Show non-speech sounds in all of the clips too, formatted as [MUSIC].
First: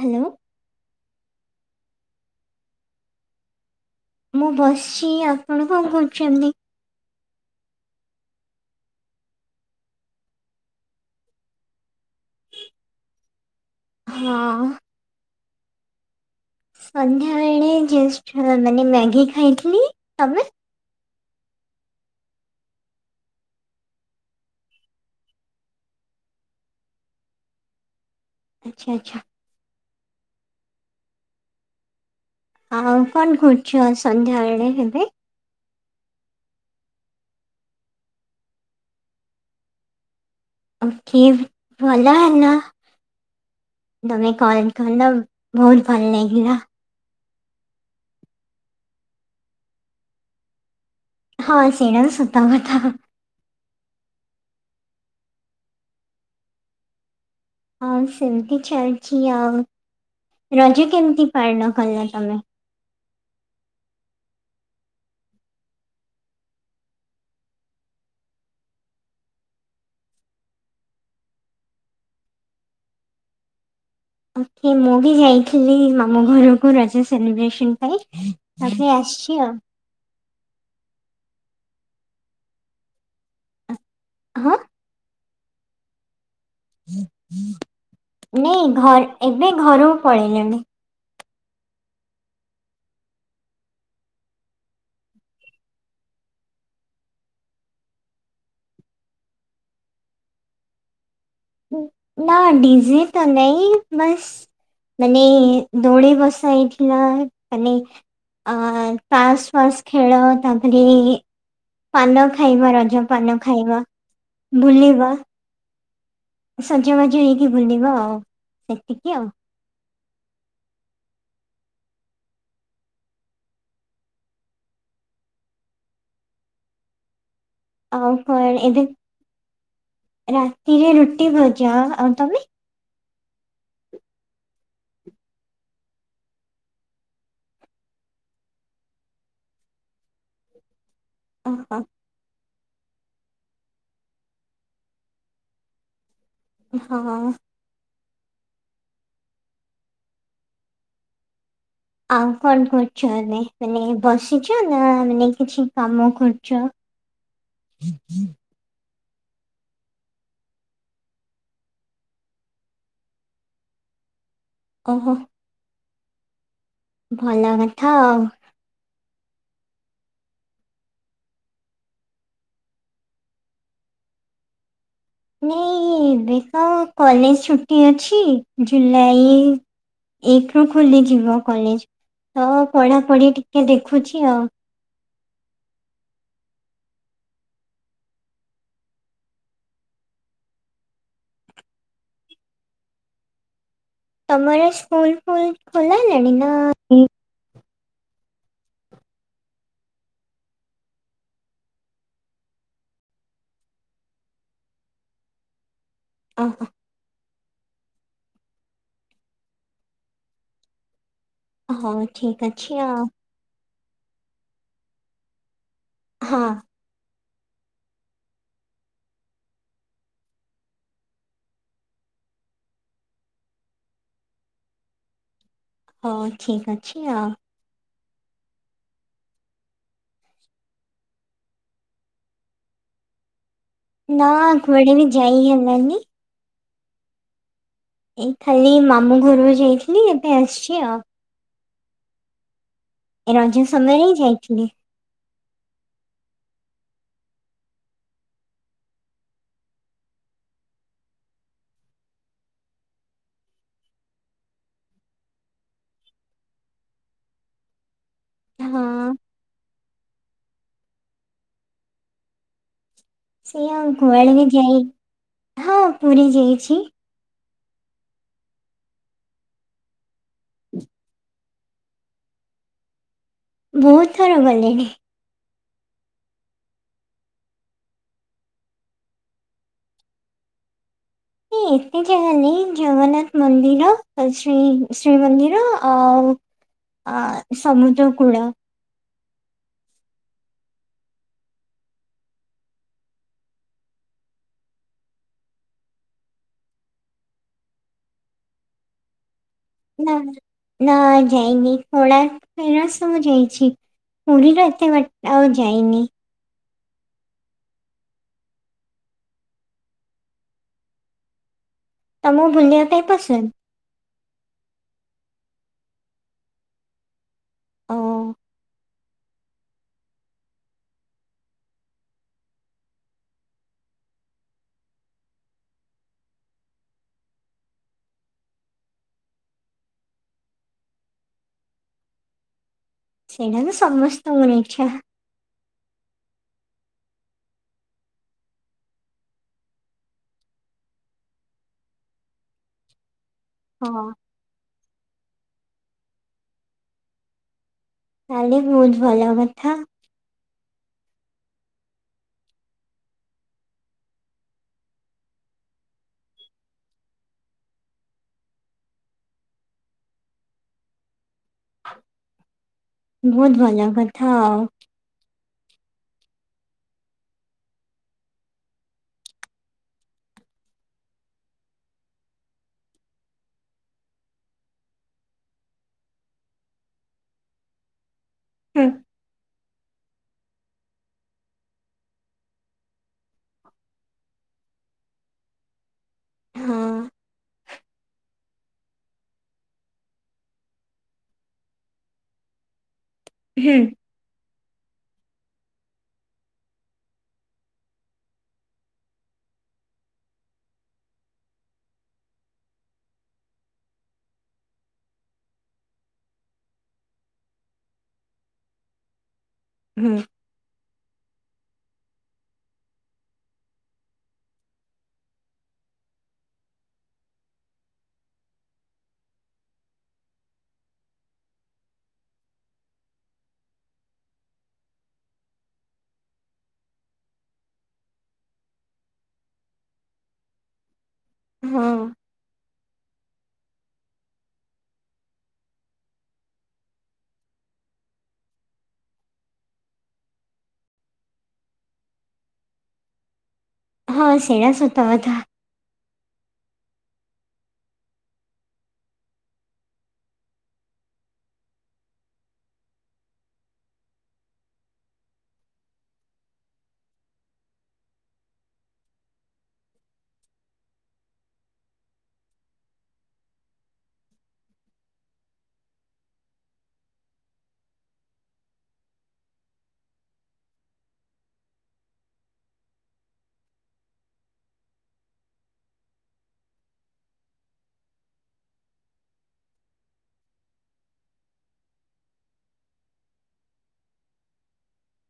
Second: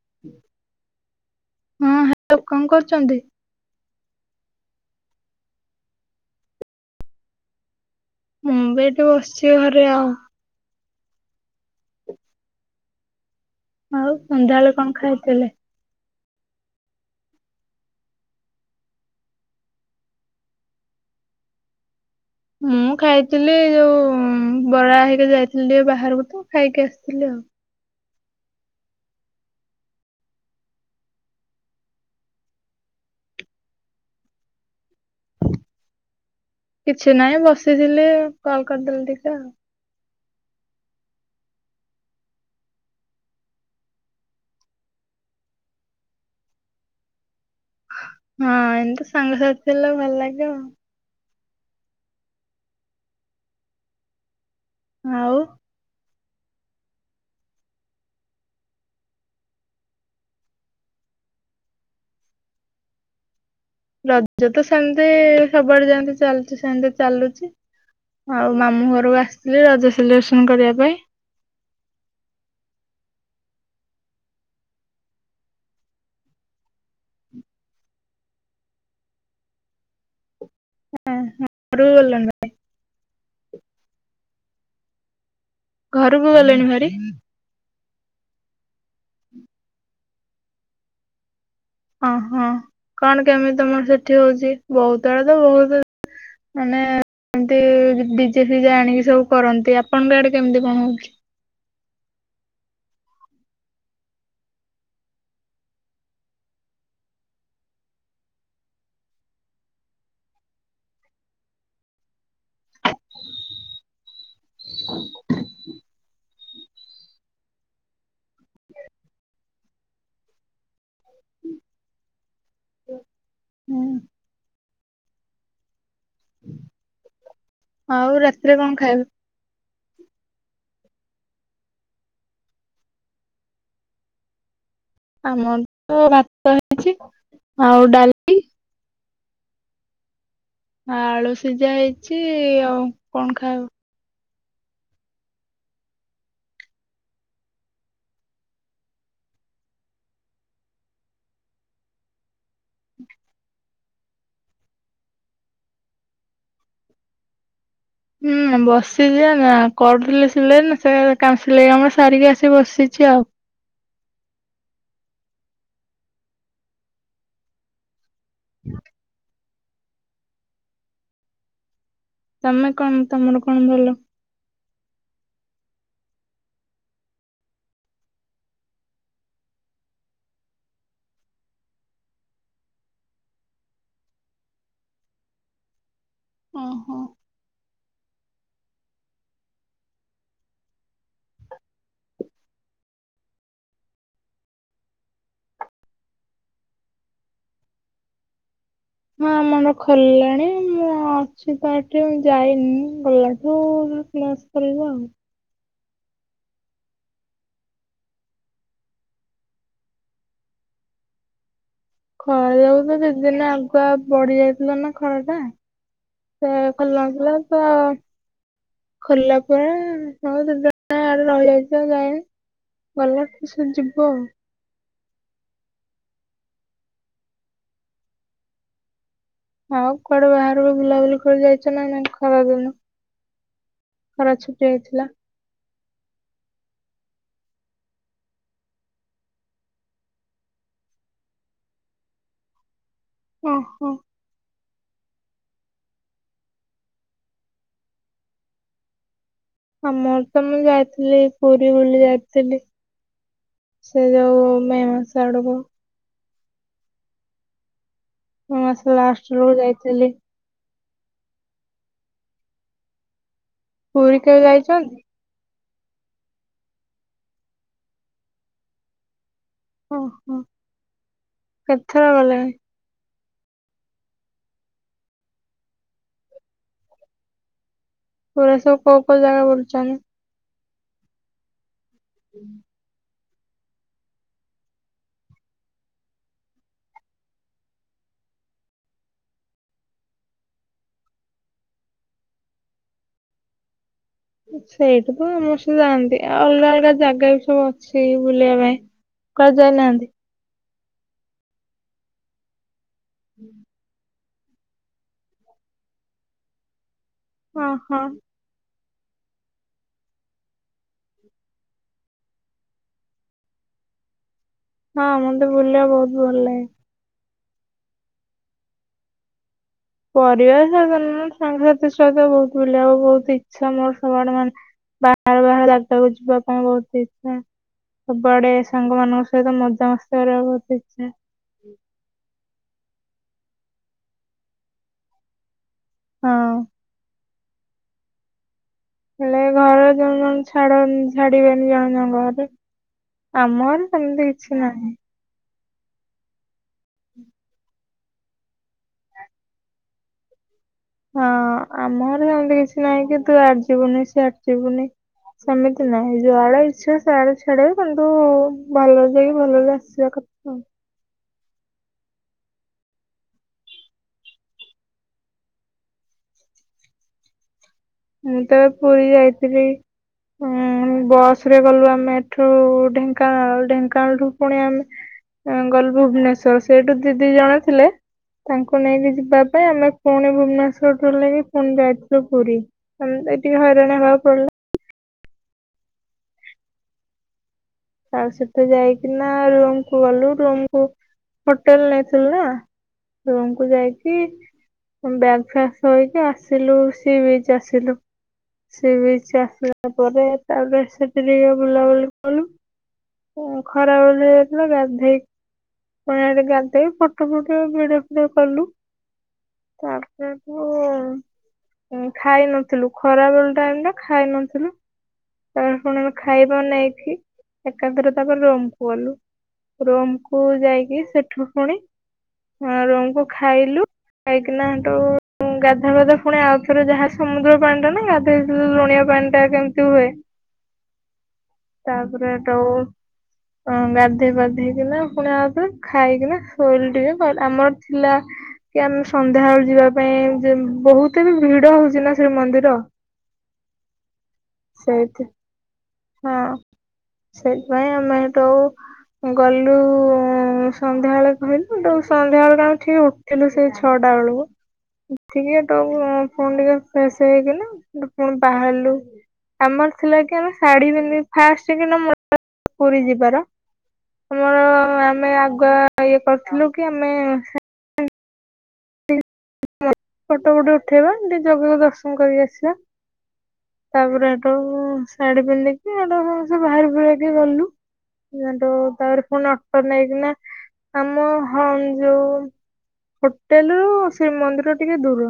Hello. ହଁ hello କଣ କରୁଛନ୍ତି? ମୁଁ ବସିଛି ଆପଣ କଣ କହୁଛନ୍ତି? ମୁଁ ବି ବସିଛି ଘରେ ଆଉ। ଆଉ ହଁ ସନ୍ଧ୍ୟାବେଳେ କଣ ଖାଇଥିଲେ? ସନ୍ଧ୍ୟାବେଳେ ମାନେ ମ୍ୟାଗି ଖାଇଥିଲି ତମେ। ମୁଁ ଖାଇଥିଲି ଯୋଉ ବରା ହେଇକି ଯାଇଥିଲି ଟିକେ ବାହାରକୁ ତ ଖାଇକି ଆସିଥିଲି ଆଉ। ଆଚ୍ଛା ଆଚ୍ଛା। ଆଉ କଣ କରୁଛୁ ସନ୍ଧ୍ୟାବେଳେ ଏବେ। କିଛି ନାହିଁ ବସିଥିଲି କଲ କରିଦେଲେ ଟିକେ ଆଉ। ଓକେ ଭଲ ହେଲା ତମେ କଲ୍ କଲ ବହୁତ ଭଲ ଲାଗିଲା। ହଁ ଏତା ସାଙ୍ଗସଥି ହେଲା ଭଲ ଲାଗିବ। ହଁ ସେଟା ସତ କଥା। ଆଉ। ହଁ ସେମିତି ଚାଲିଛି ଆଉ ରଜ କେମିତି ପାଳନ କଲ ତମେ? ରଜ ତ ସେମିତି ସବୁଆଡେ ଯମ ଚାଲୁଛି ସେମିତି ଚାଲୁଛି ଆଉ ମାମୁଁ ଘରକୁ ଆସିଥିଲି ରଜ ସେଲିବ୍ରେସନ କରିବା ପାଇଁ। ମୁଁ ବି ଯାଇଥିଲି ମାମ ଘରକୁ ରଜା ସେଲିବ୍ରେସନ ପାଇଁ ତାପରେ ଆସିଛି ଆଉ। [UNINTELLIGIBLE] ହଁ। ଘରୁ କୁ ଗଲେଣି ଭାରି। ନାଇ ଘର ଏବେ ଘରକୁ ପଳେଇଲେଣି। ଅ ହଁ କଣ କେମିତି ତମର ସେଠି ହଉଛି ବହୁତ ବଡ ତ ବହୁତ ମାନେ ଏମତି ଡିଜେପିଜ ଆଣିକି ସବୁ କରନ୍ତି ଆପଣଙ୍କ ଆଡେ କେମିତି କଣ ହଉଛି। ନା ଡିଜିେ ତ ନାଇଁ ବାସ୍ ମାନେ ଦୋଳି ବସା ହେଇଥିଲା ମାନେ ତାସ ଫାସ ଖେଳ ତାପରେ ପାନ ଖାଇବା ରଜ ପାନ ଖାଇବା ବୁଲିବା। ସଜବାଜ ହେଇକି ଭୁଲିବ ଆଉ ସେତିକି ଆଉ। ହୁଁ ଆଉ ରାତିରେ କଣ ଖାଇବ? ରେ ରୁଟି ଭଜା ଆଉ ତାବେ ଆମର ତ ଭାତ ହେଇଛି ଆଉ ଡାଲି ଆଳୁ ସିଝା ଓହୋ ହେଇଛି। ସେ ଆଉ କଣ ଖାଇବ? ହଁ। ଆଉ କଣ କରୁଛ ଆମେ ମାନେ ବସିଛ ନା ମାନେ କିଛି କାମ କରୁଛ? ହୁଁ ବସ୍ [UNINTELLIGIBLE] କରୁଥିଲେ ସିଲେଇ ନା ସେ କାଲି [UNINTELLIGIBLE] ସାରିକି ଆସିକି ବସିଛି ଆଉ। ଓହୋ। ଭଲ କଥା ଆଉ। ହୁଁ ତମେ କଣ ତମର କଣ ଭଲ? ନାଇ ଏବେ ତ କଲେଜ ଛୁଟି ଅଛି ଜୁଲାଇ ଏକ ରୁ ଖୋଲିଯିବ କଲେଜ ତ ପଢ଼ାପଢ଼ି ଟିକେ ଦେଖୁଛି ଆଉ। ଓହୋ ତମର ସ୍କୁଲ ଫୁଲ ଖୋଲାଲାଣି ନା। ହଁ ଆମର ଖୋଲିଲାଣି ମୁଁ ଅଛି ତ ଏଠି ଯାଇନି ଗଲାଠୁ କ୍ଲାସ କରିବା ଆଉ। ଓ ହୋ। ହଉ ଠିକ ଖରା ଅଛି ଯୋଉ ଆଉ ଦି ଦିନ ପା ପଡ଼ି ଯାଇଥିଲ ନା ଖରା ଟା। ହଁ ସେ ଖୋଲା ନଥିଲା। ତ ଖୋଲା ପରେ ହଁ ଯିଏ ଯୁଆଡେ ତ ରହିଯାଇଛି ଆଉ ଯାଇନି ଗଲେ ଟିଉସନ ଯିବୁ ଆଉ। ହଁ ଠିକ ଅଛି ଆଉ। ଆଉ କୁଆଡେ ବାହାରକୁ ବୁଲାବୁଲି କରି ଯାଇଛ ନା ନାଇ ଖରା ଦିନ। ନା ଖରା ଛୁଟି କୁଆଡେ ହେଇଥିଲା ବି ଯାଇହେଲାନି। ଏଇ ଖାଲି ମାମୁଁ ଘରୁକୁ ଯାଇଥିଲି ଏବେ ଆସଛି ଆଉ। ଏ ରଜ ଓହୋ ସମୟରେ ହିଁ ଯାଇଥିଲି। ଆମର ତ ମୁଁ ଯାଇଥିଲି ପୁରୀ ବୁଲି ଯାଇଥିଲି ସେ ଯୋଉ ମେ ମାସ ଆଡକୁ। ମେ ହଁ। ମାସ ଲାଷ୍ଟ ବେଳକୁ ଯାଇଥିଲି। ସେୟା ଆଉ ପୁରୀ କୁଆଡ଼େ କେବେ ବି ଯାଇ ଯାଇଛନ୍ତି? ହଁ ପୁରୀ ଯାଇଛି। ଓହୋ କେତଥର ଗଲେଣି? ବହୁତ ଥର ଗଲିଣି। ପୁରୀ ରେ ସବୁ କୋଉ କୋଉ ଜାଗା ବୁଲିଛ ହେଁ। ହୁଁ। ଏ ଜାଗା ନି ଜଗନ୍ନାଥ। ମନ୍ଦିର ଆଉ ଶ୍ରୀ ଶ୍ରୀମନ୍ଦିର ଆଉ ଆ ସମୁଦ୍ର କୂଳ। ସେଇଠୁ ତ ସମସ୍ତେ ଯାଆନ୍ତି ଅଲଗା ଅଲଗା ଜାଗା ବି ସବୁ ଅଛି ବୁଲିବା ପାଇଁ। କୁଆଡ଼େ ଯାଇନାହାନ୍ତି? ନା ନା ଯାଇନି କୋଣାର୍କ ଯାଇ ଆସ ମୁଁ ଯାଇଛି। ପୁରୀ ର ଏତେ ବାଟ ଆଉ ଯାଇନି। ହଁ -ହଁ। ତମ ବୁଲିଆ ପାଇଁ ପସନ୍ଦ। ହଁ ମତେ ବୁଲିଆକୁ ବହୁତ ଭଲ ଲାଗେ। ଓ ପରିବାର ସହିତ ନୁହ ସାଙ୍ଗସାଥି ସହିତ ବହୁତ ବୁଲିଆକୁ ବହୁତ ଇଚ୍ଛା। ମୋର ସବୁଆଡେ ମାନେ ବାହାର ବାହାର ଜାଗାକୁ ଯିବା ପାଇଁ ବହୁତ ଇଚ୍ଛା ସବୁଆଡେ ସାଙ୍ଗ ମାନଙ୍କ ସହିତ ମଜାମସ୍ତି କରିବାକୁ ବହୁତ ଇଚ୍ଛା। ସେଇଟା ତ ସମସ୍ତଙ୍କ ର ଇଚ୍ଛା। ହଁ। ହେଲେ ଘରେ ଜଣ ଜଣ ଛାଡ ଛାଡିବେନି ଜଣ ଜଣଙ୍କ ଘରେ। ଆମର ହଁ ସେମିତି କିଛି ନାହିଁ। ତାହେଲେ ବହୁତ ଭଲ କଥା। ହଁ ଆମ ଘର ସେମିତି କିଛି ନାହିଁ କି ତୁ ଇଆଡେ ଯିବୁନି ସିଆଡେ ଯିବୁନି ସେମିତି ନାହିଁ ଯୁଆଡେ ଇଚ୍ଛା ସିଆଡେ ଛାଡିବୁ କିନ୍ତୁ ଭଲରେ ଯାଇକି ଭଲରେ ଆସିବା କଥା। ବହୁତ ବଢିଆ କଥା ଆଉ। ମୁଁ ତ ପୁରୀ ଯାଇଥିଲି ଉଁ ବସ ରେ ଗଲୁ ଆମେ ଏଠୁ ଢେଙ୍କାନାଳ ଢେଙ୍କାନାଳଠୁ ପୁଣି ଆମେ ଗଲୁ ଭୁବନେଶ୍ଵର ସେଠୁ ଦିଦି ଜଣେ ଥିଲେ ତାଙ୍କୁ ହୁଁ ନେଇକି ଯିବା ଭାଇ ଆମେ ପୁଣି ଭୁବନେଶ୍ୱର ବୁଲିକି ପୁଣି ଯାଇଥିଲୁ ପୁରୀ। ଏଇ ଟିକେ ହଇରାଣ ହବାକୁ ପଡିଲା। ହଁ ତା ସହିତ ଯାଇକିନା ରୁମକୁୁ ଗଲୁ ରୁମରୁ ହୋଟେଲ ନେଇଥିଲୁ ନା। ରୁମକୁ ହୁଁ ଯାଇକି ବ୍ୟାଗ ଫ୍ୟାଗ ଥୋଇକି ଆସିଲୁ ସି ବିଚ୍ ଆସିଲୁ ସି ବିଚ ଆସିଲା ପରେ ତାପରେ ସେଠି ଟିକେ ବୁଲାବୁଲି କଲୁ। ଖରାବେଳ ଯାଇଥିଲୁ ଗାଧେଇ ପୁଣି ହେଠି ଗାଧେଇ ଫଟୋ ଫଟ ଭିଡିଓ ଫିଡିଓ କଲୁ। ହୁଁ ତାପରେ କୁ ଖାଇ ନଥିଲୁ ଖରା ବେଳ ଟାଇମଟା ଖାଇ ନଥିଲୁ ତାପରେ ଫୁଣି ଆମେ ଖାଇବା ନେଇକି ଏକାଥରେ ତାପରେ ରୁମ କୁ ଗଲୁ। ରୁମକୁ ଯାଇକି ସେଠୁ ଫୁଣି ରୁମକୁ ଖାଇଲୁ ଖାଇକିନା ହେଠୁ ଗାଧୁଆ ପାଧୁଆ ଫୁଣି ଆଉଥରେ ଯାହା ସମୁଦ୍ର ପାଣି ଟା ନା ଗାଧୋଇଥିଲୁ ଲୁଣିଆ ପାଣିଟା ଯେମିତି ହୁଏ ହଁ ତାପରେ ଗାଧେଇ ପାଧେଇକିନା ଫୁଣି ଆଉ ଥରେ ଖାଇକିନା ଶୋଇଲୁ ଟିକେ ତାପରେ ଆମର ଥିଲା କି ଆମେ ସନ୍ଧ୍ୟାବେେଳୁ ଯିବା ପାଇଁ ଯେ ବହୁତ ବି ଭିଡ ହଉଛି ନା ଶ୍ରୀମନ୍ଦିର ହଁ ସେଏଟା ସତ କଥା ହଁ ସେଇପାଇଁ ଆମେ ହେଠୁ ଗଲୁ ସନ୍ଧ୍ୟା ବେଳେ କହିଲୁ ତ ସନ୍ଧ୍ୟା ବେଳକୁ ଆମେ ଠିକ ଉଠିଲୁ ସେଇ ଛଅଟା ବେଳକୁ ଉଠିକି ହେଠୁ ଫୁଣି ଟିକେ ଫ୍ରେଶ ହେଇଗଲୁ ପୁଣି ବାହାରିଲୁ ଆମର ଥିଲା କି ଆମେ ଶାଢୀପିନ୍ଧି ଫାଷ୍ଟ କିନା [UNINTELLIGIBLE] ପୁରୀ ଯିବାର ଆମର ଆମେ ଆଗୁଆ ଇଏ କରିଥିଲୁ କି ଆମେ ଫଟୋ ଗୋଟେ ଉଠେଇବା ଟିକେ ଜଗା କୁ ଦର୍ଶନ କରି ଆସିବା। ତାପରେ ହେଠଉ ଶାଢୀ ପିନ୍ଧିକି ମାନେ ଆମେ ଯୋଉ ବାହାରି ବୁହାରିକି ଗଲୁ ହେଠୁ ତାପରେ ପୁଣି ଅଟୋ ନେଇକିନା ଆମ ହଲ ଯୋଉ ହୋଟେଲ ରୁ ଶ୍ରୀମନ୍ଦିର ଟିକେ ଦୂର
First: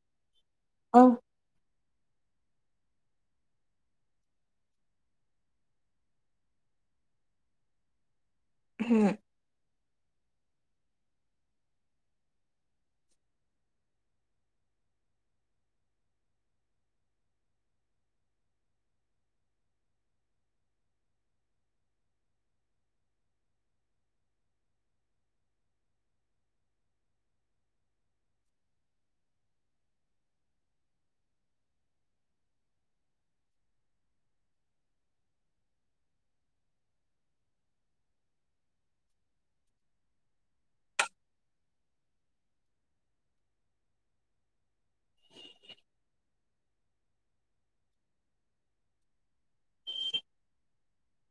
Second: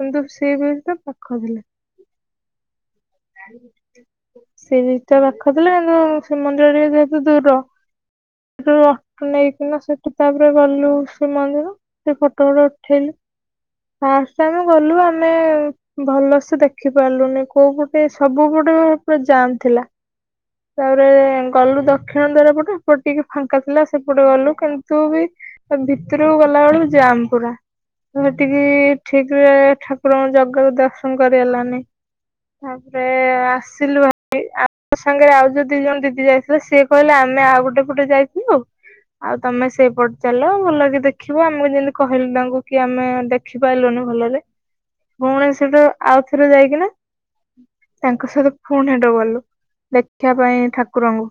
କିନ୍ତୁ ସି ବିଚ ଟା ଓ ପାଖ ଥିଲା। ସେଇଟା ପାଖ ଥିଲା କିନ୍ତୁ ଶ୍ରୀମନ୍ଦିର ଟିକେ ଯେହେତୁ ଦୂର ଦୂର ହୁଁ ନେଇକିନା ସେଠୁ ତାପରେ ଗଲୁ ଶ୍ରୀମନ୍ଦିର ସେ ଫଟୋ ଫଟ ଉଠେଇଲୁ ଫାଷ୍ଟ ଟାଇମ ଗଲୁ ଆମେ ଭଲସେ ଦେଖି ପାରିଲୁନି କୋଉ ସେ ସବୁ ପଟେ ପୁରା ଜାମ୍ ଥିଲା। ତାପରେ ଗଲୁ ଦକ୍ଷିଣ ଦ୍ୱାର ପଟୁକୁ ହେପଟେ ଟିକେ ଫାଙ୍କା ଥିଲା ସେପଟେ ଗଲୁ କିନ୍ତୁ ବି ଭିତରକୁ ଗଲା ବେଳକୁ ଜାମ ପୁରା ସେଠିକି ଠିକ ରେ ଠାକୁରଙ୍କ ଜଗାକୁ ଦର୍ଶନ କରିହେଲାନି। ତାପରେ ଆସିଲୁ ଭାରି ଆମ ସାଙ୍ଗରେ ଆଉ ଯୋଉ ଦି ଜଣ ଦିଦି ଯାଇଥିଲେ ସିଏ କହିଲେ ଆମେ ଆଉ ଗୋଟେ ପଟେ ଯାଇଥିଲୁ ଆଉ ତମେ ସେଇପଟେ ଚାଲ ଭଲକି ଦେଖିବ ଆମକୁ ଯେମତି କହିଲୁ ତାଙ୍କୁ କି ଆମେ ଦେଖିପାଇଲୁନି ଭଲରେ ପୁଣି ସେଠୁ ଆଉଥରେ ଯାଇକିନା ତାଙ୍କ ସହିତ ପୁଣି ହେଠା କୁ ଗଲୁ ଦେଖିବା ପାଇଁ ଠାକୁରଙ୍କୁ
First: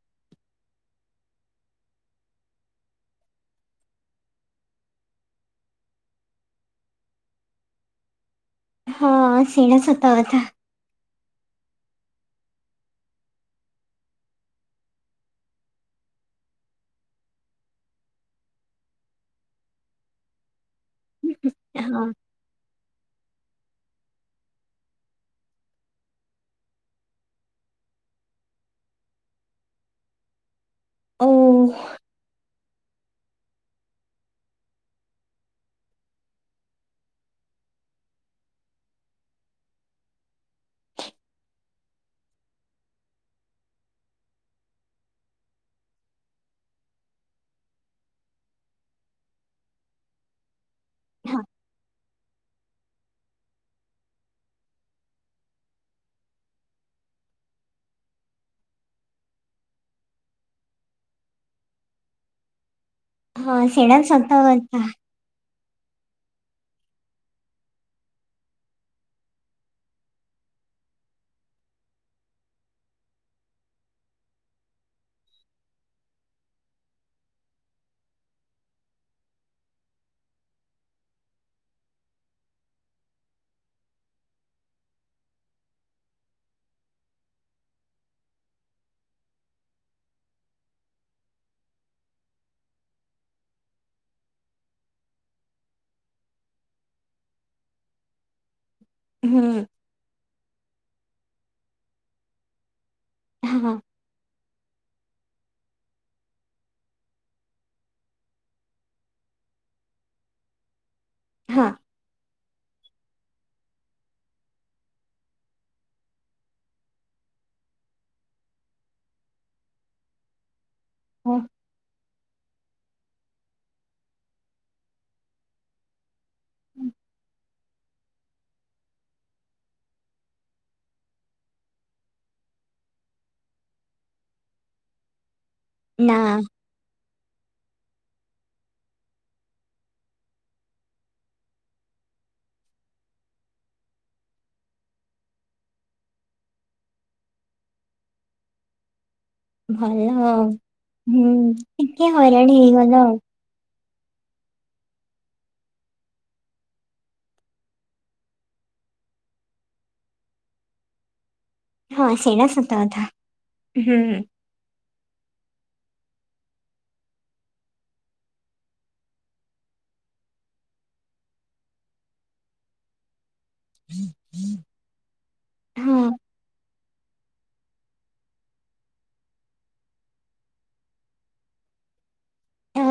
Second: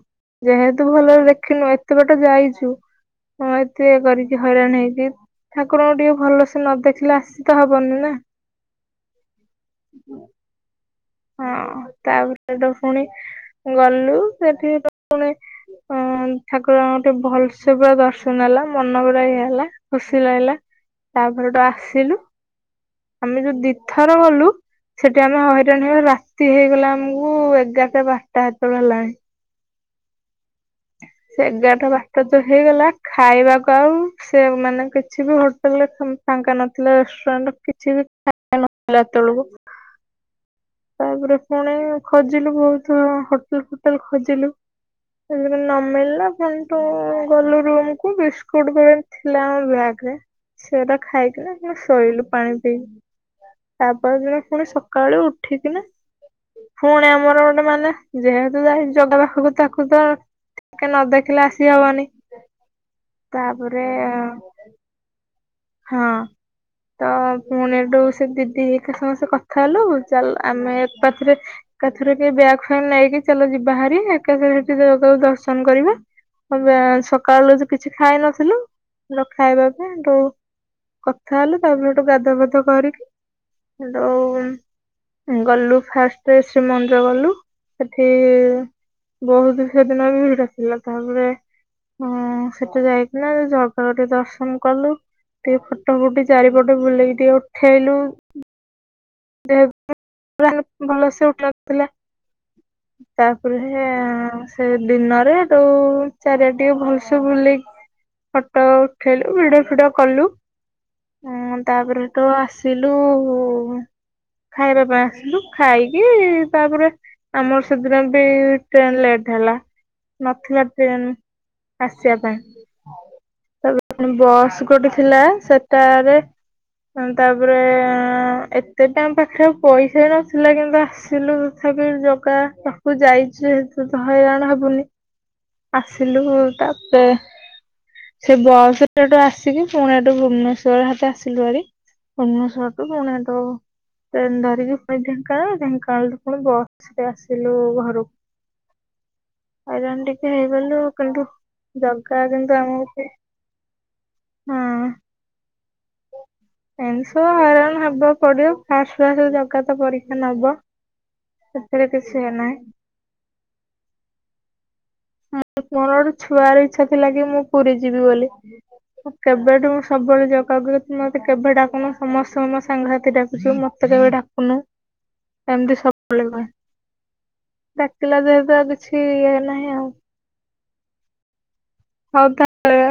ଯେହେତୁ ଭଲରେ ଦେଖିନୁ ଏତେ ବାଟ ଯାଇଚୁ ହଁ ଏତେ କରିକି ହଇରାଣ ହେଇକି ଠାକୁରଙ୍କୁ ଟିକେ ଭଲସେ ନ ଦେଖିଲେ ଆସି ତ ହବନି ନା ହଁ ସେଇଟା ସତ କଥା। ହଁ ତାପରେ ହେଠୁ ଫୁଣି ଗଲୁ ସେଠି ପୁଣି ଠାକୁରଙ୍କଟି ଭଲସେ ପୁରା ଦର୍ଶନ ହେଲା ମନ ପୁରା ଇଏ ହେଲା ଖୁସି ଲାଗିଲା ତା ସୋଉଟୁ ହଁ ଆସିଲୁ। ଆମେ ଯୋଉ ଦିଥର ଗଲୁ ସେଠି ଆମେ ହଇରା [UNINTELLIGIBLE] ରାତି ହେଇଗଲା ଆମୁକୁ ଏଗାରଟା ବାରଟା ହେତେବେଳକୁ ହେଲାଣି। ଓ ସେ ଏଗାରଟା ବାରଟା ଯେତେ ହେଇଗଲା ଖାଇବାକୁ ଆଉ ସେ ମାନେ କିଛି ବି ହୋଟେଲରେ ଫ୍ ଫାଙ୍କା ନଥିଲା ରେଷ୍ଟୁରାଣ୍ଟ କିଛି ବି ଫାଙ୍କା ନଥିଲା ହେତେବେଳକୁ। ତାପରେ ଫୁଣି ଖୋଜିଲୁ ବହୁତ ହୋଟେଲ ଫୋଟେଲ ଖୋଜିଲୁ ତେଣୁ ଯେମିତି ନମିଳିଲା ପୁଣି ତୁ ଗଲୁ ରୁମକୁୁ ବିସ୍କୁଟ ପାକେଟ ଥିଲା ଆମ ବ୍ୟାଗରେ ସେଇରା ହଁ ଖାଇକିନା ପୁଣି ଶୋଇଲୁ। ପାଣି ପିଇକି ତାପରଦିନ ଫୁଣି ସକାଳୁ ଉଠ ଠିକିନା ଫୁଣି ଆମର ଗୋଟେ ମାନେ ଯେହେତୁ ଯାଇଚୁ ଜଗା ପାଖକୁ ତାକୁ ତ ଟିକେ ନ ଦେଖିଲେ ଆସି ହବନି ହଁ ତାପରେ ସେଡା ସତ କଥା ହଁ ତ ପୁଣି ହେଠୁ ସେ ଦିଦି ଘେରିକା ସମସ୍ତେ କଥା ହେଲୁ ଚାଲ ଆମେ ଏକାଥରେ ଏକାଥରେ କେ ବ୍ୟାଗ୍ ଫ୍ୟାଗ ନେଇକି ଚାଲ ଯିବାହାରି ଏକାଥରେ ସେଠି ଯାଉ ଯାଉ ଦର୍ଶନ କରିବା ସକାଳୁ କିଛି ଖାଇନଥିଲୁ ନ ଖାଇବା କୁ ହେଠୁ କଥା ହେଲୁ ତାପରେ ସେଠୁ ଗାଧୁଆ ଫାଧୁଆ କରିକି ହେଠୁ ଗଲୁ ଫାଷ୍ଟ ଶ୍ରୀମନ୍ଦିର ଗଲୁ ସେଠି ବହୁତ ସେ ଦିନ ଭିଡ ଥିଲା ତାପରେ ସେଠି ଯାଇକିନା ଜଗା କୁ ଟିକେ ଦର୍ଶନ କଲୁ ଟିକେ ଫଟୋ ଫୁଟି ଚାରିପଟେ ବୁଲେଇକି ଟିକେ ଉଠେଇଲୁ। ହୁଁ [UNINTELLIGIBLE] ଭଲସେ ଉଠଉଥିଲା ତା ପରେ ହଁ ହେ ସେ ଦିନରେ ତ ଚାରିଆଡେ ଟିକେ ଭଲସେ ବୁଲି ଫଟୋ ଉଠେଇଲୁ ଭିଡିଓ ଫିଡିଓ କଲୁ ହୁଁ ହଁ ତାପରେ ତ ଆସ ଥିଲୁ ଉ ଖାଇବା ପାଇଁ ଆସିଲୁ ଖାଇକି ତାପରେ ଆମର ସେଦିନ ବି ଟ୍ରେନ ଲେଟ ହେଲା ନଥିଲା ସେ ଓ ଆସିବା ପାଇଁ ହଁ ବସ୍ ଗୋଟେ ଥିଲା ସେଟାରେ ତାପରେ ଏତେ ଟାଇମ ପାଖରେ ଆଉ ପଇସା ବି ନଥିଲା କିନ୍ତୁ ଆସିଲୁ ତଥାପି ଜଗା ପାଖକୁ ଯାଇଛି ସେ ତ ହଇରାଣ ହବୁନି ନା ଆସିଲୁ ତାପରେ ସେ ବସ ଟଠୁ ଆସିକି ପୁଣି ଏଠୁ ଭୁବନେଶ୍ଵର ଆସିଲୁ ଆରି ଭୁବନେଶ୍ଵରୁ ପୁଣି ହେଠୁ ଟ୍ରେନ ଧରିକି ପୁଣି ଢେଙ୍କାନାଳ ଢେଙ୍କାନାଳୁ ପୁଣି ବସରେ ଆସିଲୁ ଘରକୁ ହଇରାଣ ଭଲ ଟିକେ ହେଇଗଲୁ କିନ୍ତୁ ହୁଁ ଟିକେ ଜଗା କିନ୍ତୁ ହଇରାଣ ହେଇଗଲ ଆମକୁ ଆଉ ହଁ ଏମିତି ସବୁ ହଇରଣ ହବାକୁ ପଡିବ ଫାଷ୍ଟ ଫାଷ୍ଟ ତ ଜଗା ତ ପରୀକ୍ଷା ନବ ସେଥିରେ ହଁ କିଛି ଇଏ ସେଇଟା ନାହିଁ। ସତା କଥା ହୁଁ। ମୋର ଗୋଟେ ଛୁଆର ଇଚ୍ଛା ଥିଲା କି ମୁଁ ପୁରୀ ଯିବି ବୋଲି କେବେଠୁ ମୁଁ ସବୁବେଳେ ଜଗା ଡାକେ ମତେ କେବେ ଡାକୁନୁ ସମସ୍ତଙ୍କୁ ମୋ ସାଙ୍ଗସାଥି ଡା ଚୁ ମତେ କେବେ ଡାକୁନୁ। ଏମିତି ସବୁବେଳେ ହଁ କହେ। ଡାକିଲା ଦେହତୁ ଆଉ କିଛି ଇଏ ନାହିଁ ଆଉ। ହଉ ତାହଲେ